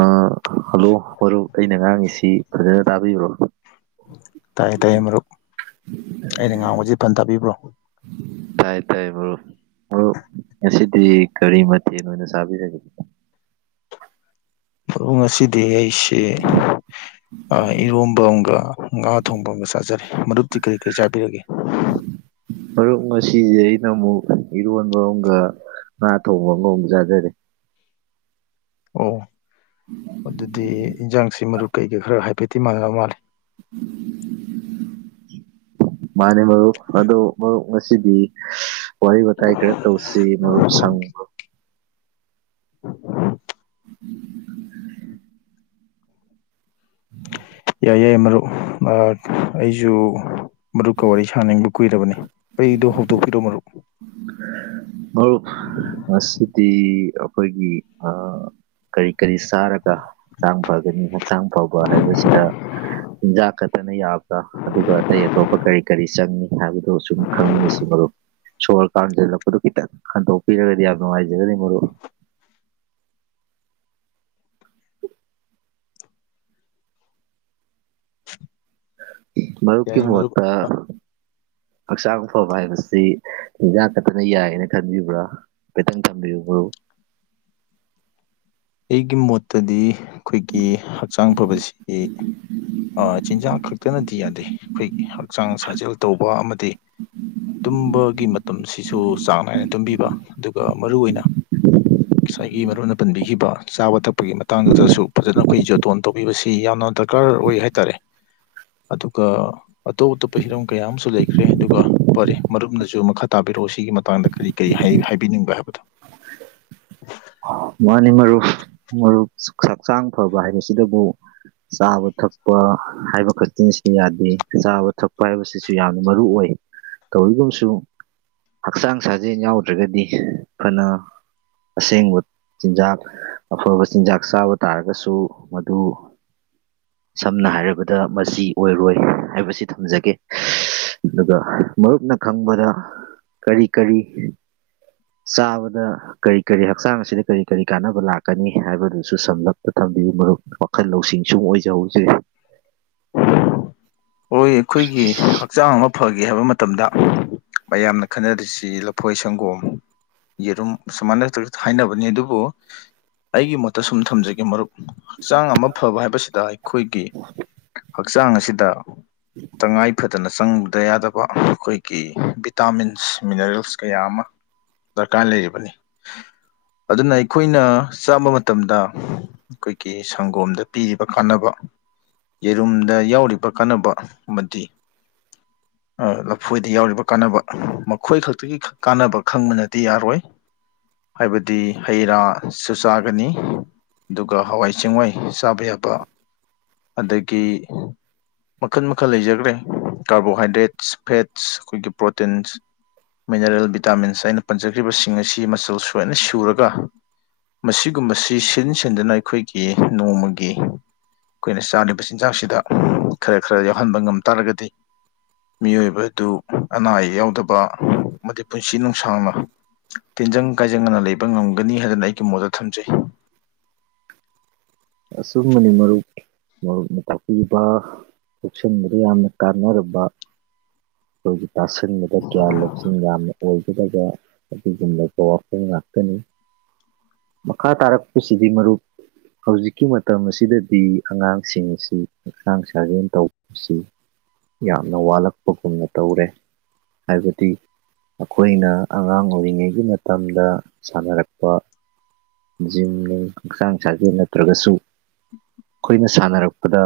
ꯑꯥ hello ꯍꯔꯨꯞ ꯑꯩꯅ ꯉꯥꯡꯉꯤꯁꯤ ꯐꯖꯅ ꯇꯥꯕꯤꯕꯔꯣ ꯇꯥꯏꯌꯦ ꯇꯥꯏꯌꯦ ꯃꯔꯨꯞ ꯑꯩꯅ ꯏꯟ [unintelligible] ꯇꯥꯕꯤꯕ꯭ꯔꯣ ꯇꯥꯏ ꯇꯥꯏ ꯃꯔꯨꯞ ꯉꯁꯤꯗꯤ ꯀꯔꯤ ꯃꯊ‌ꯦꯜ ꯑꫭꯏꯅ ꯆꯕꯤꯔꯒ‌ꯦ ꯃꯕꯨꯞ ꯉꯁꯤꯗꯤ ꯑꯩꯁ‌ꯦ ꯑꯥ ꯏꯔꯣꯝꯕ ꯑꯃꯝꯒ ꯉꯥ ꯊꯣꯡꯕ ꯑꯃꯝꯒ ꯆꯥꯖꯔꯤ ꯑꯥ ꯃꯗꯨꯛꯇꯤ ꯀꯔꯤ ꯀꯔꯤ ꯆꯥꯕꯤꯔꯒꯦ [inaudible] ꯃꯔꯨꯞ ꯉꯁꯤꯁꯦ ꯑꯩꯅ ꯑꯃꯨꯛ ꯏꯔꯣꯟꯕ ꯑꯃꯒ ꯉꯥ ꯊꯣꯡꯕ ꯑꯃꯒ ꯑꯃꯨꯛ ꯆꯥꯖꯔꯦ ꯑꯣ ꯑꯗꯨꯗꯤ ꯏꯟꯖꯥꯡꯁꯤ ꯃꯔꯨꯞ ꯀꯩꯀꯩ ꯈꯔ ꯍꯥꯏꯐꯦꯠꯇꯤ ꯃꯥꯟꯅꯕ ꯃꯥꯜꯂꯦ ꯃꯥꯅꯦ ꯃꯔꯨꯞ ꯑꯗꯣ ꯃꯔꯨꯞ ꯉꯁꯤꯗꯤ ꯋꯥꯔꯤ ꯋꯥꯇꯥꯏ ꯈꯔ ꯇꯧꯁꯤ ꯃꯔꯨꯞ ꯁꯪꯕꯔꫭ ꯎ [inaudible] [inaudible] ꯌꯥꯏꯌ‌ꯦ ꯃꯔꯨꯞ ꯑꯥ ꯑꯩꯁꯨ ꯃꯔꯨꯞꯀ ꯋꯥꯔꯤ ꯁꯥꯅꯤꯡꯕ ꯀꯨꯏꯔꯕꯅꯤ ꯑꯩꯗꯣ ꯍꯧꯗꯣꯛꯄꯤꯔꯣ ꯃꯔꯨꯞ ꯎ [inaudible] ꯃꯔꯨꯞ ꯃꯁꯤꯗꯤ ꯑꯩꯈꯣꯏꯒꯤ ꯑꯥ ꯀꯔꯤ ꯀꯔꯤ ꯆꯔꯒ ꯍꯛꯆꯥꯡ ꯐꯒꯅꯤ ꯍꯛꯆꯥꯡ ꯐꯕ ꯍꯥꯏꯕꯁꯤꯗ ꯆꯤꯟꯖꯥꯛ ꯈꯛꯇꯅ ꯌꯥꯕ꯭ꯔꯥ ꯑꯗꯨꯒ ꯑꯇꯩ ꯑꯇꯣꯞꯄ ꯀꯔꯤ ꯀꯔꯤ ꯆꯪꯏꯤ ꯍꯥꯏꯕꯗꯣ ꯁꯨꯝ ꯈꯪꯃꯤꯟꯅꯁꯤ ꯃꯔꯨꯞ ꯁꯣꯔ ꯀꯥꯟꯁꯤꯜꯂꯛꯄꯗꯨ ꯈꯤꯇꯪ ꯈꯟꯗꯣꯛꯄꯤꯔꯒꯗꯤ ꯌꯥꯝ ꯑꯗꯨꯅꯨꯡꯉꯥꯏꯖꯒꯅꯤ ꯃꯔꯨꯞ ꯃꯔꯨꯞꯀꯤ ꯌꯥꯏꯌꯦ ꯃꯔꯨꯞ ꯃꫭꯠꯇ ꯍꯛꯆꯥꯡ ꯐꯕ ꯍꯥꯏꯕꯁꯤ ꯍꯤꯟꯖꯥꯛ ꯀꯛꯇꯅ ꯌꯥꯏꯌꯦꯅ ꯈꯟꯕꯤꯕ꯭ꯔꯥ [unintelligible] [inaudible] ꯑꯩꯒꯤ ꯃꯣꯠꯇꯗꯤ ꯑꯩꯈꯣꯏꯒꯤ ꯍꯛꯆꯥꯡ ꯐꯕꯁꯤ ꯆꯤꯟꯖꯥꯛ ꯈꯛꯇꯅꯗꯤ ꯌꯥꯗꯦ ꯑꯩꯈꯣꯏꯒꯤ ꯍꯛꯆꯥꯡ ꯁꯥꯖꯦꯜ ꯇꯧꯕ ꯑꯃꯗꯤ ꯇꯨꯝꯕꯒꯤ ꯃꯇꯝꯁꯤꯁꯨ ꯆꯥꯡ ꯅꯥꯏꯅ ꯇꯨꯝꯕꯤꯕ ꯑꯗꯨꯒ ꯃꯔꯨ ꯑꯣꯏꯅ ꯉꯁꯥꯏꯒꯤ ꯃꯔꯨꯅ ꯄꯟꯕꯤꯈꯤꯕ ꯆꯥꯕ ꯊꯛꯄꯒꯤ ꯃꯇꯥꯡꯗꯨꯗꯁꯨ ꯐꯖꯅ ꯑꯩꯈꯣꯏ ꯖꯣꯇꯣꯟ ꯇꯧꯕꯤꯕꯁꯤ ꯌꯥꯝꯅ ꯗꯔꯀꯥꯔ ꯑꯣꯏ ꯍꯥꯏꯇꯥꯔꯦ ꯑꯗꯨꯒ ꯑꯇꯣꯞ ꯑꯇꯣꯞꯄ ꯍꯤꯔꯝ ꯀꯌꯥ ꯑꯃꯁꯨ ꯂꯩꯈ꯭ꯔꯦ ꯑꯗꯨꯒ ꯐꯔꯦ ꯃꯔꯨꯞꯅꯁꯨ ꯃꯈꯥ ꯇꯥꯕꯤꯔꯛꯑꯣ ꯁꯤꯒꯤ ꯃꯇꯥꯡꯗ ꯀꯔꯤ ꯀꯔꯤ ꯍꯥꯏꯕꯤꯅꯤꯡꯕ ꯍꯥꯏꯕꯗꯣ [unintelligible] ꯃꯥꯅꯤ ꯃꯔꯨꯞ ꯃꯔꯨꯞ ꯍꯛꯆꯥꯡ ꯐꯕ ꯍꯥꯏꯕꯁꯤꯗꯕꯨ ꯆꯥꯕ ꯊꯛꯄ ꯍꯥꯏꯕ ꯈꯛꯇꯪꯁꯤꯅ ꯌꯥꯗꯦ ꯆꯥꯕ ꯊꯛꯄ ꯍꯥꯏꯕꯁꯤꯁꯨ ꯌꯥꯝꯅ ꯃꯔꯨꯑꯣ ꯑꯣꯏ ꯇꯧꯏꯒꯨꯝꯁꯨꯡ ꯍꯛꯆꯥꯡ ꯁꯥꯖꯦꯜ ꯌꯥꯎꯗ꯭ꯔꯒꯗꯤ ꯐꯅ ꯑꯁꯦꯡꯕ ꯆꯤꯟꯖꯥꯛ ꯑꯐꯕ ꯆꯤꯟꯖꯥꯛ ꯆꯥꯕ ꯇꯥꯔꯒꯁꯨ ꯃꯗꯨ ꯁꯝꯅ ꯍꯥꯏꯔꯕꯗ ꯃꯆꯤ ꯑꯣꯏꯔꯣꯏ ꯍꯥꯏꯕꯁꯤ ꯊꯝꯖꯒꯦ ꯑꯗꯨꯒ ꯃꯔꯨꯞꯅ ꯈꯪꯕꯗ ꯀꯔꯤ ꯀꯔꯤ ꯆꯥꯕꯗ ꯀꯔꯤ ꯀꯔꯤ ꯍꯛꯆꯥꯡ ꯑꯁꯤꯗ ꯀꯔꯤ ꯀꯔꯤ ꯀꯥꯟꯅꯕ ꯂꯥꯛꯀꯅꯤ ꯍꯥꯏꯕꯗꯨꯁꯨ ꯁꯝꯂꯞꯄ ꯊꯝꯕꯤꯌꯨ ꯃꯔꯨꯞ ꯋꯥꯈꯜ ꯂꯧꯁꯤꯡ ꯁꯨꯝ ꯑꯣꯏꯖꯍꯧꯖꯦ ꯍꯣꯏ ꯑꯩꯈꯣꯏꯒꯤ ꯍꯛꯆꯥꯡ ꯑꯃ ꯐꯒꯦ ꯍꯥꯏꯕ ꯃꯇꯝꯗ ꯃꯌꯥꯝꯅ ꯈꯟꯅꯔꯤꯁꯤ ꯂꯐꯣꯏ ꯁꯪꯒꯣꯝ ꯌꯦꯔꯨꯝ ꯁꯨꯃꯥꯏꯅ ꯍꯥꯏꯅꯕꯅꯤ ꯑꯗꯨꯕꯨ ꯑꯩꯒꯤ ꯃꯣꯠꯇ ꯁꯨꯝ ꯊꯝꯖꯒꯦ ꯃꯔꯨꯞ ꯍꯛꯆꯥꯡ ꯑꯃ ꯐꯕ ꯍꯥꯏꯕꯁꯤꯗ ꯑꯩꯈꯣꯏꯒꯤ ꯍꯛꯆꯥꯡ ꯑꯁꯤꯗ ꯎꯝ [inaudible] ꯇꯉꯥꯏ ꯐꯗꯅ ꯆꯪꯗ ꯌꯥꯗꯕ ꯑꯩꯈꯣꯏꯒꯤ ꯚꯤꯇꯥꯃꯤꯟꯁ ꯃꯤꯅꯔꯦꯜꯁ ꯀꯌꯥ ꯑꯃ ꯗꯔꯀꯥꯔ ꯂꯩꯔꯤꯕꯅꯤ ꯑꯗꯨꯅ ꯑꯩꯈꯣꯏꯅ ꯆꯥꯕ ꯃꯇꯝꯗ ꯑꯩꯈꯣꯏꯒꯤ ꯁꯪꯒꯣꯝꯗ ꯄꯤꯔꯤꯕ ꯀꯥꯟꯅꯕ ꯌꯦꯔꯨꯝꯗ ꯌꯥꯎꯔꯤꯕ ꯀꯥꯟꯅꯕ ꯑꯃꯗꯤ [unintelligible] ꯂꯐꯣꯏꯗ ꯌꯥꯎꯔꯤꯕ ꯀꯥꯟꯅꯕ ꯃꯈꯣꯏ ꯈꯛꯇꯒꯤ ꯀꯥꯟꯅꯕ ꯈꯪꯕꯅꯗꯤ ꯌꯥꯔꯣꯏ ꯍꯥꯏꯕꯗꯤ ꯍꯩ ꯔꯥꯁꯨꯨ ꯆꯥꯒꯅꯤ ꯑꯗꯨꯒ ꯍꯋꯥꯏ ꯆꯦꯡꯋꯥꯏ ꯆꯥꯕ ꯌꯥꯕ ꯑꯗꯒꯤ ꯃꯈꯜ ꯃꯈꯜ ꯂꯩꯖꯈ꯭ꯔꯦ ꯀꯥꯔꯕꯣꯍꯥꯏꯗ꯭ꯔꯦꯠꯁ ꯐꯦꯠꯁ ꯑꯩꯈꯣꯏꯒꯤ ꯄ꯭ꯔꯣꯇꯤꯟꯁ ꯃꯤꯅꯔꯦꯜ ꯚꯤꯇꯥꯃꯤꯟꯁ ꯑꯩꯅ ꯄꯟꯖꯈ꯭ꯔꯤꯕꯁꯤꯡ ꯑꯁꯤ ꯃꯆꯜ ꯁꯣꯏꯅ ꯁꯨꯔꯒ ꯃꯁꯤꯒꯨꯝꯕꯁꯤ ꯁꯤꯟ ꯁꯤꯟꯗꯨꯅ ꯑꯩꯈꯣꯏꯒꯤ ꯅꯣꯡꯃꯒꯤ ꯑꯩꯈꯣꯏꯅ ꯆꯥꯔꯤꯕ ꯆꯤꯟꯖꯥꯛꯁꯤꯗ ꯈꯔ ꯈꯔ ꯌꯥꯎꯍꯟꯕ ꯉꯝ ꯇꯥꯔꯒꯗꯤ ꯃꯤꯑꯣꯏꯕ ꯑꯗꯨ ꯑꯅꯥ ꯑꯌꯦꯛ ꯌꯥꯎꯗꯕ ꯑꯃꯗꯤ ꯄꯨꯟꯁꯤ ꯅꯨꯡꯁꯥꯡꯅ ꯇꯤꯟꯖꯪ ꯀꯥꯏꯖꯪꯗꯅ ꯂꯩꯕ ꯉꯝꯒꯅꯤ ꯍꯥꯏꯗꯅ ꯑꯩꯒꯤ ꯃꯣꯠꯇ ꯊꯝꯖꯩ ꯑꯆꯨꯝꯕꯅꯤ ꯃꯔꯨꯞ ꯃꯔꯨꯞꯅ ꯊꯥꯛꯄꯤꯕ ꯄꯨꯟꯁꯤꯟꯕꯗ ꯌꯥꯝꯅ ꯀꯥꯟꯅꯔꯕ ꯑꯩꯈꯣꯏꯒꯤ ꯇꯥꯥꯁꯟꯕꯗ ꯒ꯭ꯌꯥꯟ ꯂꯧꯁꯤꯡ ꯌꯥꯝꯅ ꯑꯣꯏꯒꯗꯕ ꯑꯗꯨꯨꯝꯒꯨꯝꯂꯕ ꯋꯥꯐꯝ ꯉꯥꯛꯇꯅꯤ ꯃꯈꯥ ꯇꯥꯔꯛꯄꯁꯤꯗꯤ ꯃꯔꯨꯞ ꯍꯧꯖꯤꯛ ꯍꯧꯖꯤꯛꯒꯤ ꯃꯇꯝ ꯑꯁꯤꯗꯗꯤ ꯑꯉꯥꯡꯁꯤꯡ ꯑꯁꯤ ꯍꯛꯆꯥꯡ ꯁꯥꯖꯦꯟ ꯇꯧꯕꯁꯤ ꯌꯥꯝꯅ ꯋꯥꯠꯂꯛꯄꯒꯨꯝꯅ ꯇꯧꯔꯦ ꯍꯥꯏꯕꯗꯤ ꯑꯩꯈꯣꯏꯅ ꯑꯉꯥꯡ ꯑꯣꯏꯔꯤꯉꯩꯒꯤ ꯃꯇꯝꯗ ꯁꯥꯟꯅꯔꯛꯄ ꯖꯤꯝ ꯅꯣꯡ ꯍꯛꯆꯥꯡ ꯁꯥꯖꯦꯜ ꯅꯠꯇ꯭ꯔꯒꯁꯨ ꯑꯩꯈꯣꯏꯅ ꯁꯥꯟꯅꯔꯛꯄꯗ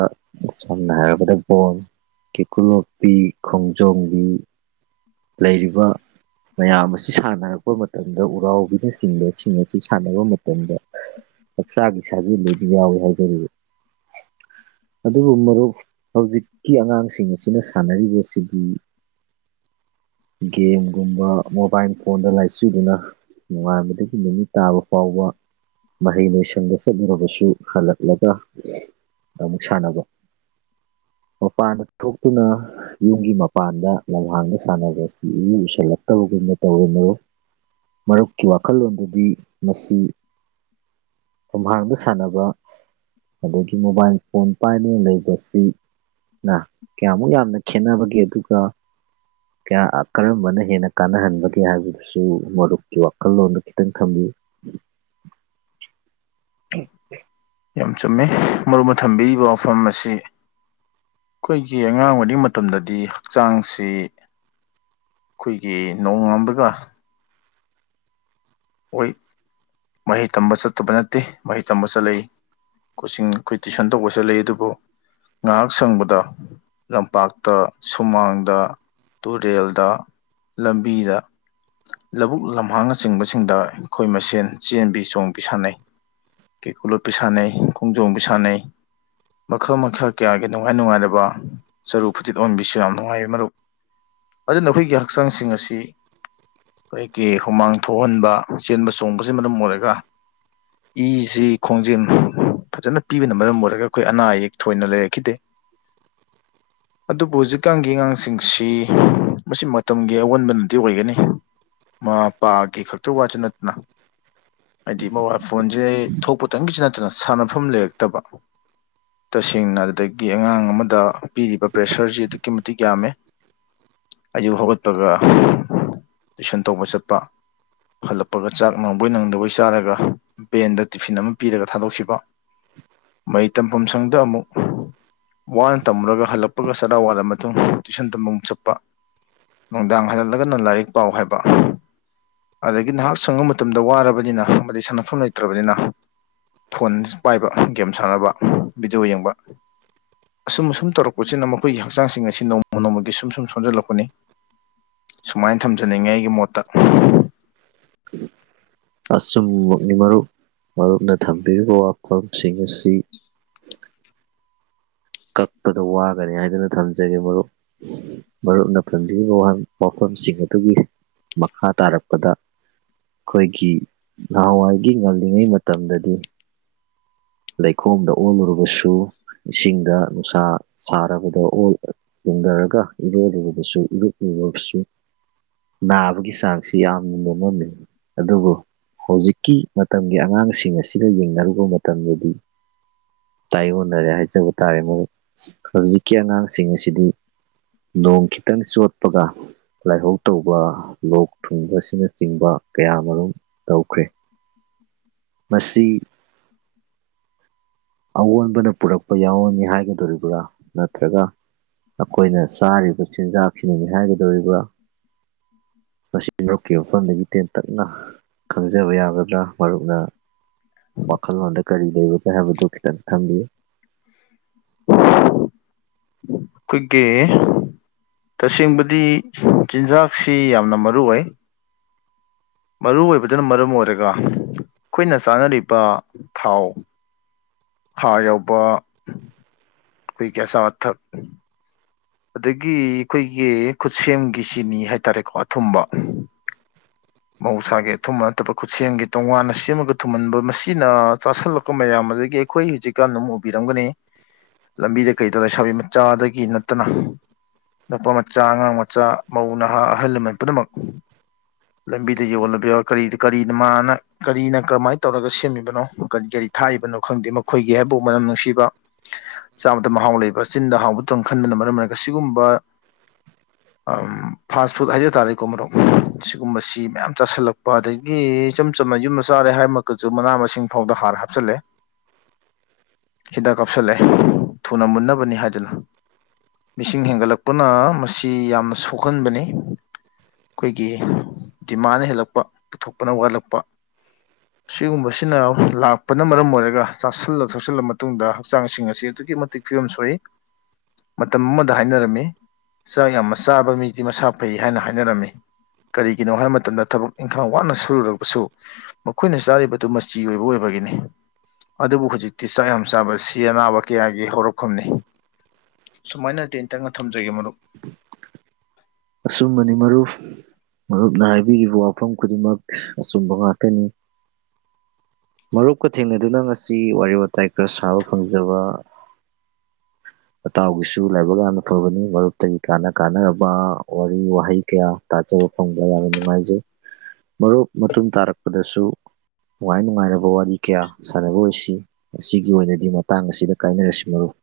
ꯁꯝꯅ ꯍꯥꯏꯔꯕꯗ ꯕꯣꯜ ꯀꯦꯀꯨ ꯂꯣꯞꯄꯤ ꯈꯣꯡꯖꯣꯝꯕꯤ ꯂꯩꯔꯤꯕ ꯃꯌꯥꯝ ꯑꯁꯤ ꯁꯥꯟꯅꯔꯛꯄ ꯃꯇꯝꯗ ꯎꯔꯥꯎꯕꯤꯅꯆꯤꯡꯕꯁꯤꯡ ꯑꯁꯤ ꯁꯥꯟꯅꯕ ꯃꯇꯝꯗ ꯍꯛꯆꯥꯛ ꯁꯥꯖꯦꯟꯗꯨꯁꯨ ꯌꯥꯎꯋꯤ ꯍꯥꯏꯖꯔꯤꯕ ꯑꯗꯨꯕꯨ ꯃꯔꯨꯞ ꯍꯧꯖꯤꯛꯀꯤ ꯑꯉꯥꯡꯁꯤꯡ ꯑꯁꯤꯅ ꯁꯥꯟꯅꯔꯤꯕꯁꯤꯗꯤ ꯒꯦꯝꯒꯨꯝꯕ ꯃꯣꯕꯥꯢꯜ ꯐꯣꯟꯗ ꯂꯥꯏꯆꯨꯗꯨꯅ ꯅꯣꯉꯥꯟꯕꯗꯒꯤ ꯅꯨꯃꯤꯠ ꯇꯥꯕ ꯐꯥꯎꯕ ꯃꯍꯩ ꯂꯣꯏꯁꯪ ꯆꯠꯂꯨꯔꯕꯁꯨ ꯍꯜꯂꯛꯂꯒ ꯑꯃꯨꯛ ꯁꯥꯟꯅꯕ ꯃꯄꯥꯟꯗ ꯊꯣꯛꯇꯨꯅ ꯌꯨꯝꯒꯤ ꯃꯄꯥꯟꯗ ꯂꯝꯍꯥꯡꯗ ꯁꯥꯟꯅꯕꯁꯤ ꯢꯎꯨ ꯎꯨꯁꯜꯂꯛꯇꯕꯒꯨꯝꯅ ꯇꯧꯔꯦ ꯃꯔꯨꯞ ꯃꯔꯨꯞꯀꯤ ꯋꯥꯈꯜꯂꯣꯟꯗꯗꯤ ꯃꯁꯤ ꯈꯨꯝꯍꯥꯡꯗ ꯁꯥꯟꯅꯕ ꯑꯗꯒꯤ ꯃꯣꯕꯥꯏꯜ ꯐꯣꯟ ꯄꯥꯏꯗꯨꯅ ꯂꯩꯕꯁꯤ꯫ ꯅ ꯀꯌꯥꯃꯨꯛ ꯌꯥꯝꯅ ꯈꯦꯠꯅꯕꯒꯦ ꯑꯗꯨꯒ ꯀꯌꯥ ꯀꯔꯝꯕꯅ ꯍꯦꯟꯅ ꯀꯥꯟꯅꯍꯟꯕꯒꯦ ꯍꯥꯏꯕꯗꯨꯁꯨ ꯃꯔꯨꯞꯀꯤ ꯋꯥꯈꯜꯂꯣꯟꯗ ꯈꯤꯇꯪ ꯊꯝꯕꯤꯌꯨ꯫ [unintelligible] ꯌꯥꯝ ꯆꯨꯝꯃꯦ ꯃꯔꯨ ꯑꯣꯏꯅ ꯊꯝꯕꯤꯔꯤꯕ ꯋꯥꯐꯝ ꯑꯁꯤ ꯑꯩꯈꯣꯏꯒꯤ ꯑꯉꯥꯡ ꯑꯣꯏꯔꯤꯉꯩ ꯃꯇꯝꯗꯗꯤ ꯍꯛꯆꯥꯡꯁꯤ꯫ ꯑꯩꯈꯣꯏꯒꯤ ꯅꯣꯡꯉꯥꯟꯕꯒ ꯍꯣꯏ ꯃꯍꯩ ꯇꯝꯕ ꯆꯠꯇꯕ ꯅꯠꯇꯦ ꯃꯍꯩ ꯇꯝꯕ ꯆꯠꯂꯛꯏ꯫ ꯀꯣꯆꯤꯡ ꯑꯩꯈꯣꯏ ꯇꯨꯏꯁꯟ ꯇꯧꯕꯁꯨꯦ ꯂꯩ ꯑꯗꯨꯕꯨ ꯉꯥꯏꯍꯥꯛ ꯁꯪꯕꯗ꯫ ꯂꯝꯄꯥꯛꯇ ꯁꯨꯃꯥꯡꯗ ꯇꯨꯔꯦꯜꯗ ꯂꯝꯕꯤꯗ꯫ ꯂꯥꯕꯨꯛ ꯂꯝꯍꯥꯡꯅꯆꯤꯡꯕꯁꯤꯡꯗ ꯑꯩꯈꯣꯏ ꯃꯁꯦꯟ ꯆꯦꯟꯕꯤ ꯆꯣꯡꯕꯤ ꯁꯥꯟꯅꯩ꯫ ꯀꯦꯀꯨ ꯂꯣꯠꯄꯤ ꯁꯥꯟꯅꯩ ꯈꯣꯡꯖꯣꯝꯕꯤ ꯁꯥꯟꯅꯩ꯫ ꯃꯈꯜ ꯃꯈꯥ ꯀꯌꯥꯒꯤ ꯅꯨꯡꯉꯥꯏ ꯅꯨꯡꯉꯥꯏꯔꯕ ꯆꯔꯨ ꯐꯨꯇꯤꯠ ꯑꯣꯟꯕꯤꯁꯨ ꯌꯥꯝ ꯅꯨꯡꯉꯥꯏ ꯃꯔꯨꯞ꯫ ꯑꯗꯨꯅ ꯑꯩꯈꯣꯏꯒꯤ ꯍꯛꯆꯥꯡꯁꯤꯡ ꯑꯁꯤ ꯑꯩꯈꯣꯏꯒꯤ ꯍꯨꯃꯥꯡ ꯊꯣꯛꯍꯟꯕ ꯆꯦꯟꯕ ꯆꯣꯡꯕꯁꯤꯅ ꯃꯔꯝ ꯑꯣꯏꯔꯒ ꯏꯁꯤ ꯈꯣꯡꯖꯦꯟ꯫ ꯐꯖꯅ ꯄꯤꯕꯅ ꯃꯔꯝ ꯑꯣꯏꯔꯒ ꯑꯩꯈꯣꯏ ꯑꯅꯥ ꯑꯌꯦꯛ ꯊꯣꯏꯅ ꯂꯩꯔꯛꯈꯤꯗꯦ꯫ [inaudible] ꯑꯗꯨꯕꯨ ꯍꯧꯖꯤꯛꯀꯥꯟꯒꯤ ꯑꯉꯥꯡꯁꯤꯡꯁꯤ ꯃꯁꯤ ꯃꯇꯝꯒꯤ ꯑꯑꯣꯟꯕꯅꯗꯤ ꯑꯣꯏꯒꯅꯤ꯫ ꯃꯄꯥꯒꯤ ꯈꯛꯇ ꯋꯥꯁꯨ ꯅꯠꯇꯅ꯫ ꯍꯥꯏꯗꯤ ꯃꯣꯕꯥꯏꯜ ꯐꯣꯟꯁꯦ ꯊꯣꯛꯄꯇꯪꯒꯤꯁꯨ ꯅꯠꯇꯅ ꯁꯥꯟꯅꯐꯝ ꯂꯩꯔꯛꯇꯕ ꯇꯁꯦꯡꯅ ꯑꯗꯨꯗꯒꯤ ꯑꯉꯥꯡ ꯑꯃꯗ ꯄꯤꯔꯤꯕ ꯄ꯭ꯔꯦꯁꯔꯁꯤ ꯑꯗꯨꯛꯀꯤ ꯃꯇꯤꯛ ꯌꯥꯝꯃꯦ ꯑꯩꯌꯛ ꯍꯧꯒꯠꯄꯒ ꯇꯨꯏꯁꯟ ꯇꯧꯕ ꯆꯠꯄ ꯍꯜꯂꯛꯄꯒ ꯆꯥꯛ ꯅꯪꯕꯣꯏ ꯅꯪꯗꯕꯣꯏ ꯆꯥꯔꯒ ꯕꯦꯟꯗ ꯇꯤꯐꯤꯟ ꯑꯃ ꯄꯤꯔꯒ ꯊꯥꯗꯣꯛꯈꯤꯕ꯫ ꯃꯍꯩ ꯇꯝꯐꯝ ꯁꯪꯗ ꯑꯃꯨꯛ ꯋꯥꯅ ꯇꯝꯃꯨꯔꯒ ꯍꯜꯂꯛꯄꯒ ꯆꯔꯥ ꯋꯥꯠꯂ ꯃꯇꯨꯡ ꯇꯨꯏꯁꯟ ꯇ ꯑꯃꯨꯛ ꯆꯠꯄ ꯅꯨꯡꯗꯥꯡ ꯍꯥꯏꯂꯠꯂꯒꯅ ꯂꯥꯏꯔꯤꯛ ꯄꯥꯎ ꯍꯥꯏꯕ꯫ ꯑꯗꯒꯤ ꯅꯍꯥꯛ ꯁꯪꯕ ꯃꯇꯝꯗ ꯋꯥꯔꯕꯅꯤꯅ ꯑꯃꯗꯤ ꯁꯥꯟꯅꯐꯝ ꯂꯩꯇ꯭ꯔꯕꯅꯤꯅ꯫ ꯐꯣꯟ ꯄꯥꯏꯕ ꯒꯦꯝ ꯁꯥꯟꯅꯕ ꯚꯤꯗꯤꯑꯣ ꯌꯦꯡꯕ꯫ ꯑꯁꯨꯝ ꯑꯁꯨꯝ ꯇꯧꯔꯛꯄꯁꯤꯅ ꯃꯈꯣꯏꯒꯤ ꯍꯛꯆꯥꯡꯁꯤꯡ ꯑꯁꯤ ꯅꯣꯡꯃ ꯅꯣꯡꯃꯒꯤ ꯁꯨꯝ ꯁꯨꯝ ꯁꯣꯟꯖꯜꯂꯛꯄꯅꯤ꯫ ꯁꯨꯃꯥꯏꯅ ꯊꯝꯖꯅꯤꯡꯉꯤ ꯑꯩꯒꯤ ꯃꯣꯠꯇ꯫ ꯑꯆꯨꯝꯃꯛ ꯃꯔꯨꯞ ꯃꯔꯨꯞꯅ ꯊꯝꯕꯤꯔꯤꯕ ꯋꯥꯐꯝꯁꯤꯡ ꯑꯁꯤ꯫ ꯑꯗꯣ ꯋꯥꯒꯅꯤ ꯍꯥꯏꯗꯨꯅ ꯊꯝꯖꯒꯦ ꯃꯔꯨꯞ ꯃꯔꯨꯞꯅ ꯄꯟꯕꯔꯤꯕ ꯋꯥꯐꯝꯁꯤꯡ ꯑꯗꯨꯒꯤ ꯃꯈꯥ ꯇꯥꯔꯛꯄꯗ ꯑꯩꯈꯣꯏꯒꯤ ꯅꯍꯥꯟꯋꯥꯏꯒꯤ ꯉꯜꯂꯤꯉꯩ ꯃꯇꯝꯗꯗꯤ ꯂꯩꯈꯣꯝꯗ ꯑꯣꯜꯂꯨꯔꯕꯁꯨ ꯏꯁꯤꯡꯗ ꯁ ꯁꯔꯥ ꯈꯨꯗ ꯑꯣ ꯆꯦꯡꯊꯔꯒ ꯏꯔꯣꯏ ꯂꯨꯕꯁꯨ ꯏꯔꯛꯂꯨꯔꯒꯁꯨ꯫ ꯅꯥꯕꯒꯤ ꯆꯥꯡꯁꯤ ꯌꯥꯝꯅ ꯅꯦꯝꯃꯝꯃꯤ ꯑꯗꯨꯕꯨ ꯍꯧꯖꯤꯛꯀꯤ ꯃꯇꯝꯒꯤ ꯑꯉꯥꯡꯁꯤꯡ ꯑꯁꯤꯒ ꯌꯦꯡꯅꯔꯨꯕ ꯃꯇꯝꯗꯗꯤ꯫ ꯇꯥꯏꯌꯣꯟꯅꯔꯦ ꯍꯥꯏꯖꯕ ꯇꯥꯔꯦ ꯃꯔꯨꯞ ꯍꯧꯖꯤꯛꯀꯤ ꯑꯉꯥꯡꯁꯤꯡ ꯑꯁꯤꯗꯤ ꯅꯣꯡ ꯈꯤꯇꯪ ꯆꯣꯠꯄꯒ꯫ ꯂꯥꯏꯍꯧ ꯇꯧꯕ ꯂꯣꯛ ꯊꯨꯡ ꯑꯁꯤꯅꯆꯤꯡꯕ ꯀꯌꯥ ꯃꯔꯨꯝ ꯇꯧꯈ꯭ꯔꯦ ꯃꯁꯤ ꯑꯑꯣꯟꯕꯅ ꯄꯨꯔꯛꯄ ꯌꯥꯎꯔꯅꯤ ꯍꯥꯏꯒꯗꯣꯔꯤꯕ꯭ꯔꯥ ꯅꯠꯇ꯭ꯔꯒ ꯑꯩꯈꯣꯏꯅ ꯆꯥꯔꯤꯕ ꯆꯤꯟꯖꯥꯛꯁꯤꯅꯅꯤ ꯍꯥꯏꯒꯗꯧꯔꯤꯕ ꯃꯁꯤ ꯃꯔꯨꯞꯀꯤ ꯃꯐꯝꯗꯒꯤ ꯇꯦꯟꯇꯛꯅ ꯈꯪꯖꯕ ꯌꯥꯒꯗ꯭ꯔꯥ ꯃꯔꯨꯞꯅ ꯋꯥꯈꯜꯂꯣꯟꯗ ꯀꯔꯤ ꯂꯩꯕꯒꯦ ꯍꯥꯏꯕꯗꯨ ꯈꯤꯇꯪ ꯊꯝꯕꯤꯌꯨ ꯑꯩꯈꯣꯏꯒꯤ ꯇꯁꯦꯡꯕꯗꯤ ꯆꯤꯟꯖꯥꯛꯁꯤ ꯌꯥꯝꯅ ꯃꯔꯨ ꯑꯣꯏ ꯃꯔꯨ ꯑꯣꯢꯕꯗꯨꯅ ꯃꯔꯝ ꯑꯣꯏꯔꯒ ꯑꯩꯈꯣꯏꯅ ꯆꯥꯅꯔꯤꯕ ꯊꯥꯎ ꯍꯥꯔ ꯌꯥꯎꯕ ꯑꯩꯈꯣꯢꯒꯤ ꯑꯆꯥ ꯑꯊꯥꯛ ꯑꯗꯒꯤ ꯑꯩꯈꯣꯏꯒꯤ ꯈꯨꯠꯁꯦꯝꯒꯤ ꯆꯤꯅꯤ ꯍꯥꯏꯇꯥꯔꯦꯀꯣ ꯑꯊꯨꯝꯕ ꯃꯍꯧꯁꯥꯒꯤ ꯑꯊꯨꯝꯕ ꯅꯠꯇꯕ ꯈꯨꯠꯁꯦꯝꯒꯤ ꯇꯣꯉꯥꯟꯅ ꯁꯦꯝꯃꯒ ꯊꯨꯝꯍꯟꯕ ꯃꯁꯤꯅ ꯆꯥꯥꯁꯜꯂꯛꯄ ꯃꯌꯥꯝ ꯑꯗꯒꯤ ꯑꯩꯈꯣꯏ ꯍꯧꯖꯤꯛꯀꯥꯟ ꯑꯗꯨꯝ ꯎꯕꯤꯔꯝꯒꯅꯤ ꯂꯝꯕꯤꯗ ꯀꯩꯗ ꯂꯩꯁꯥꯕꯤ ꯃꯆꯥꯗꯒꯤ ꯅꯠꯇꯅ ꯅꯨꯄꯥ ꯃꯆꯥ ꯑꯉꯥꯡ ꯃꯆꯥ ꯃꯧ ꯅꯍꯥ ꯑꯍꯜ ꯂꯃꯟ ꯄꯨꯝꯅꯃꯛ ꯂꯝꯕꯤꯗ ꯌꯣꯜꯂꯕ ꯌꯥ ꯀꯔꯤ ꯀꯔꯤꯅꯣ ꯃꯥꯅ ꯀꯔꯤꯅ ꯀꯔꯝꯃꯥꯏꯅ ꯇꯧꯔꯒ ꯁꯦꯝꯃꯤꯕꯅꯣ ꯀꯔꯤ ꯀꯔꯤ ꯊꯥꯛꯏꯕꯅꯣ ꯈꯪꯗꯦ ꯃꯈꯣꯏꯒꯤ ꯍꯥꯏꯕꯨ ꯃꯅꯝ ꯅꯨꯡꯁꯤꯕ [inaudible] ꯆꯥꯕꯗ ꯃꯍꯥꯎ ꯂꯩꯕ ꯆꯤꯟꯗ ꯍꯥꯎꯕ ꯇꯪ ꯈꯟꯕꯅ ꯃꯔꯝ ꯑꯣꯏꯔꯒ ꯁꯤꯒꯨꯝꯕ ꯐꯥꯁ ꯐꯨꯗ ꯍꯥꯏꯖ ꯇꯥꯔꯦꯀꯣ ꯃꯔꯨꯞ ꯒꯨꯝꯕꯁꯤ ꯃꯌꯥꯝ ꯆꯥꯁꯤꯜꯂꯛꯄ ꯑꯗꯒꯤ ꯏꯆꯝ ꯆꯝꯅ ꯌꯨꯝꯗ ꯆꯥꯔꯦ ꯍꯥꯏꯃꯛꯇꯁꯨ ꯃꯅꯥ ꯃꯁꯤꯡ ꯐꯥꯎꯗ ꯍꯥꯔ ꯍꯥꯞꯆꯤꯜꯂꯦ [inaudible] ꯍꯤꯗꯥꯛ ꯀꯥꯞꯁꯤꯜꯂꯦ ꯊꯨꯅ ꯃꯨꯟꯅꯕꯅꯤ ꯍꯥꯏꯗꯅ ꯃꯤꯁꯤꯡ ꯍꯦꯟꯒꯠꯂꯛꯄꯅ ꯃꯁꯤ ꯌꯥꯝꯅ ꯁꯣꯛꯍꯟꯕꯅꯤ ꯑꯩꯈꯣꯏꯒꯤ ꯗꯤꯃꯥꯟꯅ ꯍꯦꯜꯂꯛꯄ ꯄꯨꯊꯣꯛꯄꯅ ꯋꯥꯠꯂꯛꯄ [inaudible] ꯁꯤꯒꯨꯝꯕꯁꯤꯅ ꯂꯥꯛꯄꯅ ꯃꯔꯝ ꯑꯣꯏꯔꯒ ꯆꯥꯁꯤꯜꯂ ꯊꯛꯁꯤꯜꯂ ꯃꯇꯨꯡꯗ ꯍꯛꯆꯥꯡꯁꯤꯡ ꯑꯁꯤ ꯑꯗꯨꯛꯀꯤ ꯃꯇꯤꯛ ꯐꯤꯕꯝ ꯁꯣꯛꯏ ꯃꯇꯝ ꯑꯃꯗ ꯍꯥꯏꯅꯔꯝꯃꯤ ꯆꯥꯛ ꯌꯥꯝꯅ ꯆꯥꯕ ꯃꯤꯗꯤ ꯃꯁꯥ ꯐꯩ ꯍꯥꯏꯅ ꯍꯥꯏꯅꯔꯝꯃꯤ ꯀꯔꯤꯒꯤꯅꯣ ꯍꯥꯏꯕ ꯃꯇꯝꯗ ꯊꯕꯛ ꯏꯪꯈꯥꯡ ꯋꯥꯅ ꯁꯨꯔꯨꯔꯕꯁꯨ ꯃꯈꯣꯏꯅ ꯆꯥꯔꯤꯕꯗꯨ ꯃꯆꯤ ꯑꯣꯏꯕ ꯑꯣꯏꯕꯒꯤꯅꯤ ꯑꯗꯨꯕꯨ ꯍꯧꯖꯤꯛꯇꯤ ꯆꯥꯛ ꯌꯥꯝ ꯆꯥꯕꯁꯤ ꯑꯅꯥꯕ ꯀꯌꯥꯒꯤ ꯍꯧꯔꯛꯐꯝꯅꯤ ꯁꯨꯃꯥꯏꯅ ꯇꯦꯟꯇꯪꯅ ꯊꯝꯖꯒꯦ ꯃꯔꯨꯞ ꯑꯆꯨꯝꯕꯅꯤ ꯃꯔꯨꯞ ꯃꯔꯨꯞꯅ ꯍꯥꯏꯕꯤꯔꯤꯕ ꯋꯥꯐꯝ ꯈꯨꯗꯤꯡꯃꯛ ꯑꯆꯨꯝꯕ ꯉꯥꯛꯇꯅꯤ ꯃꯔꯨꯞꯀ ꯊꯦꯡꯅꯗꯨꯅ ꯉꯁꯤ ꯋꯥꯔꯤ ꯋꯥꯇꯥꯏ ꯈꯔ ꯁꯥꯕ ꯐꯪꯖꯕ ꯅꯇꯥꯎꯒꯤꯁꯨ ꯂꯥꯏꯕꯛ ꯌꯥꯝꯅ ꯐꯕꯅꯤ ꯃꯔꯨꯞꯇꯒꯤ ꯀꯥꯟꯅ ꯀꯥꯟꯅꯔꯕ ꯋꯥꯔꯤ ꯋꯥꯍꯩ ꯀꯌꯥ ꯇꯥꯖꯕ ꯐꯪꯕ ꯌꯥꯝꯅ ꯅꯨꯡꯉꯥꯏꯖꯩ ꯃꯔꯨꯞ ꯃꯇꯨꯡ ꯇꯥꯔꯛꯄꯗꯁꯨ ꯅꯨꯡꯉꯥꯏ ꯅꯨꯡꯉꯥꯏꯔꯕ ꯋꯥꯔꯤ ꯀꯌꯥ ꯁꯥꯟꯅꯕ ꯑꯣꯏꯁꯤ ꯉꯁꯤꯒꯤ ꯑꯣꯏꯅꯗꯤ ꯃꯇꯥꯡ ꯑꯁꯤꯗ ꯀꯥꯏꯅꯔꯁꯤ ꯃꯔꯨꯞ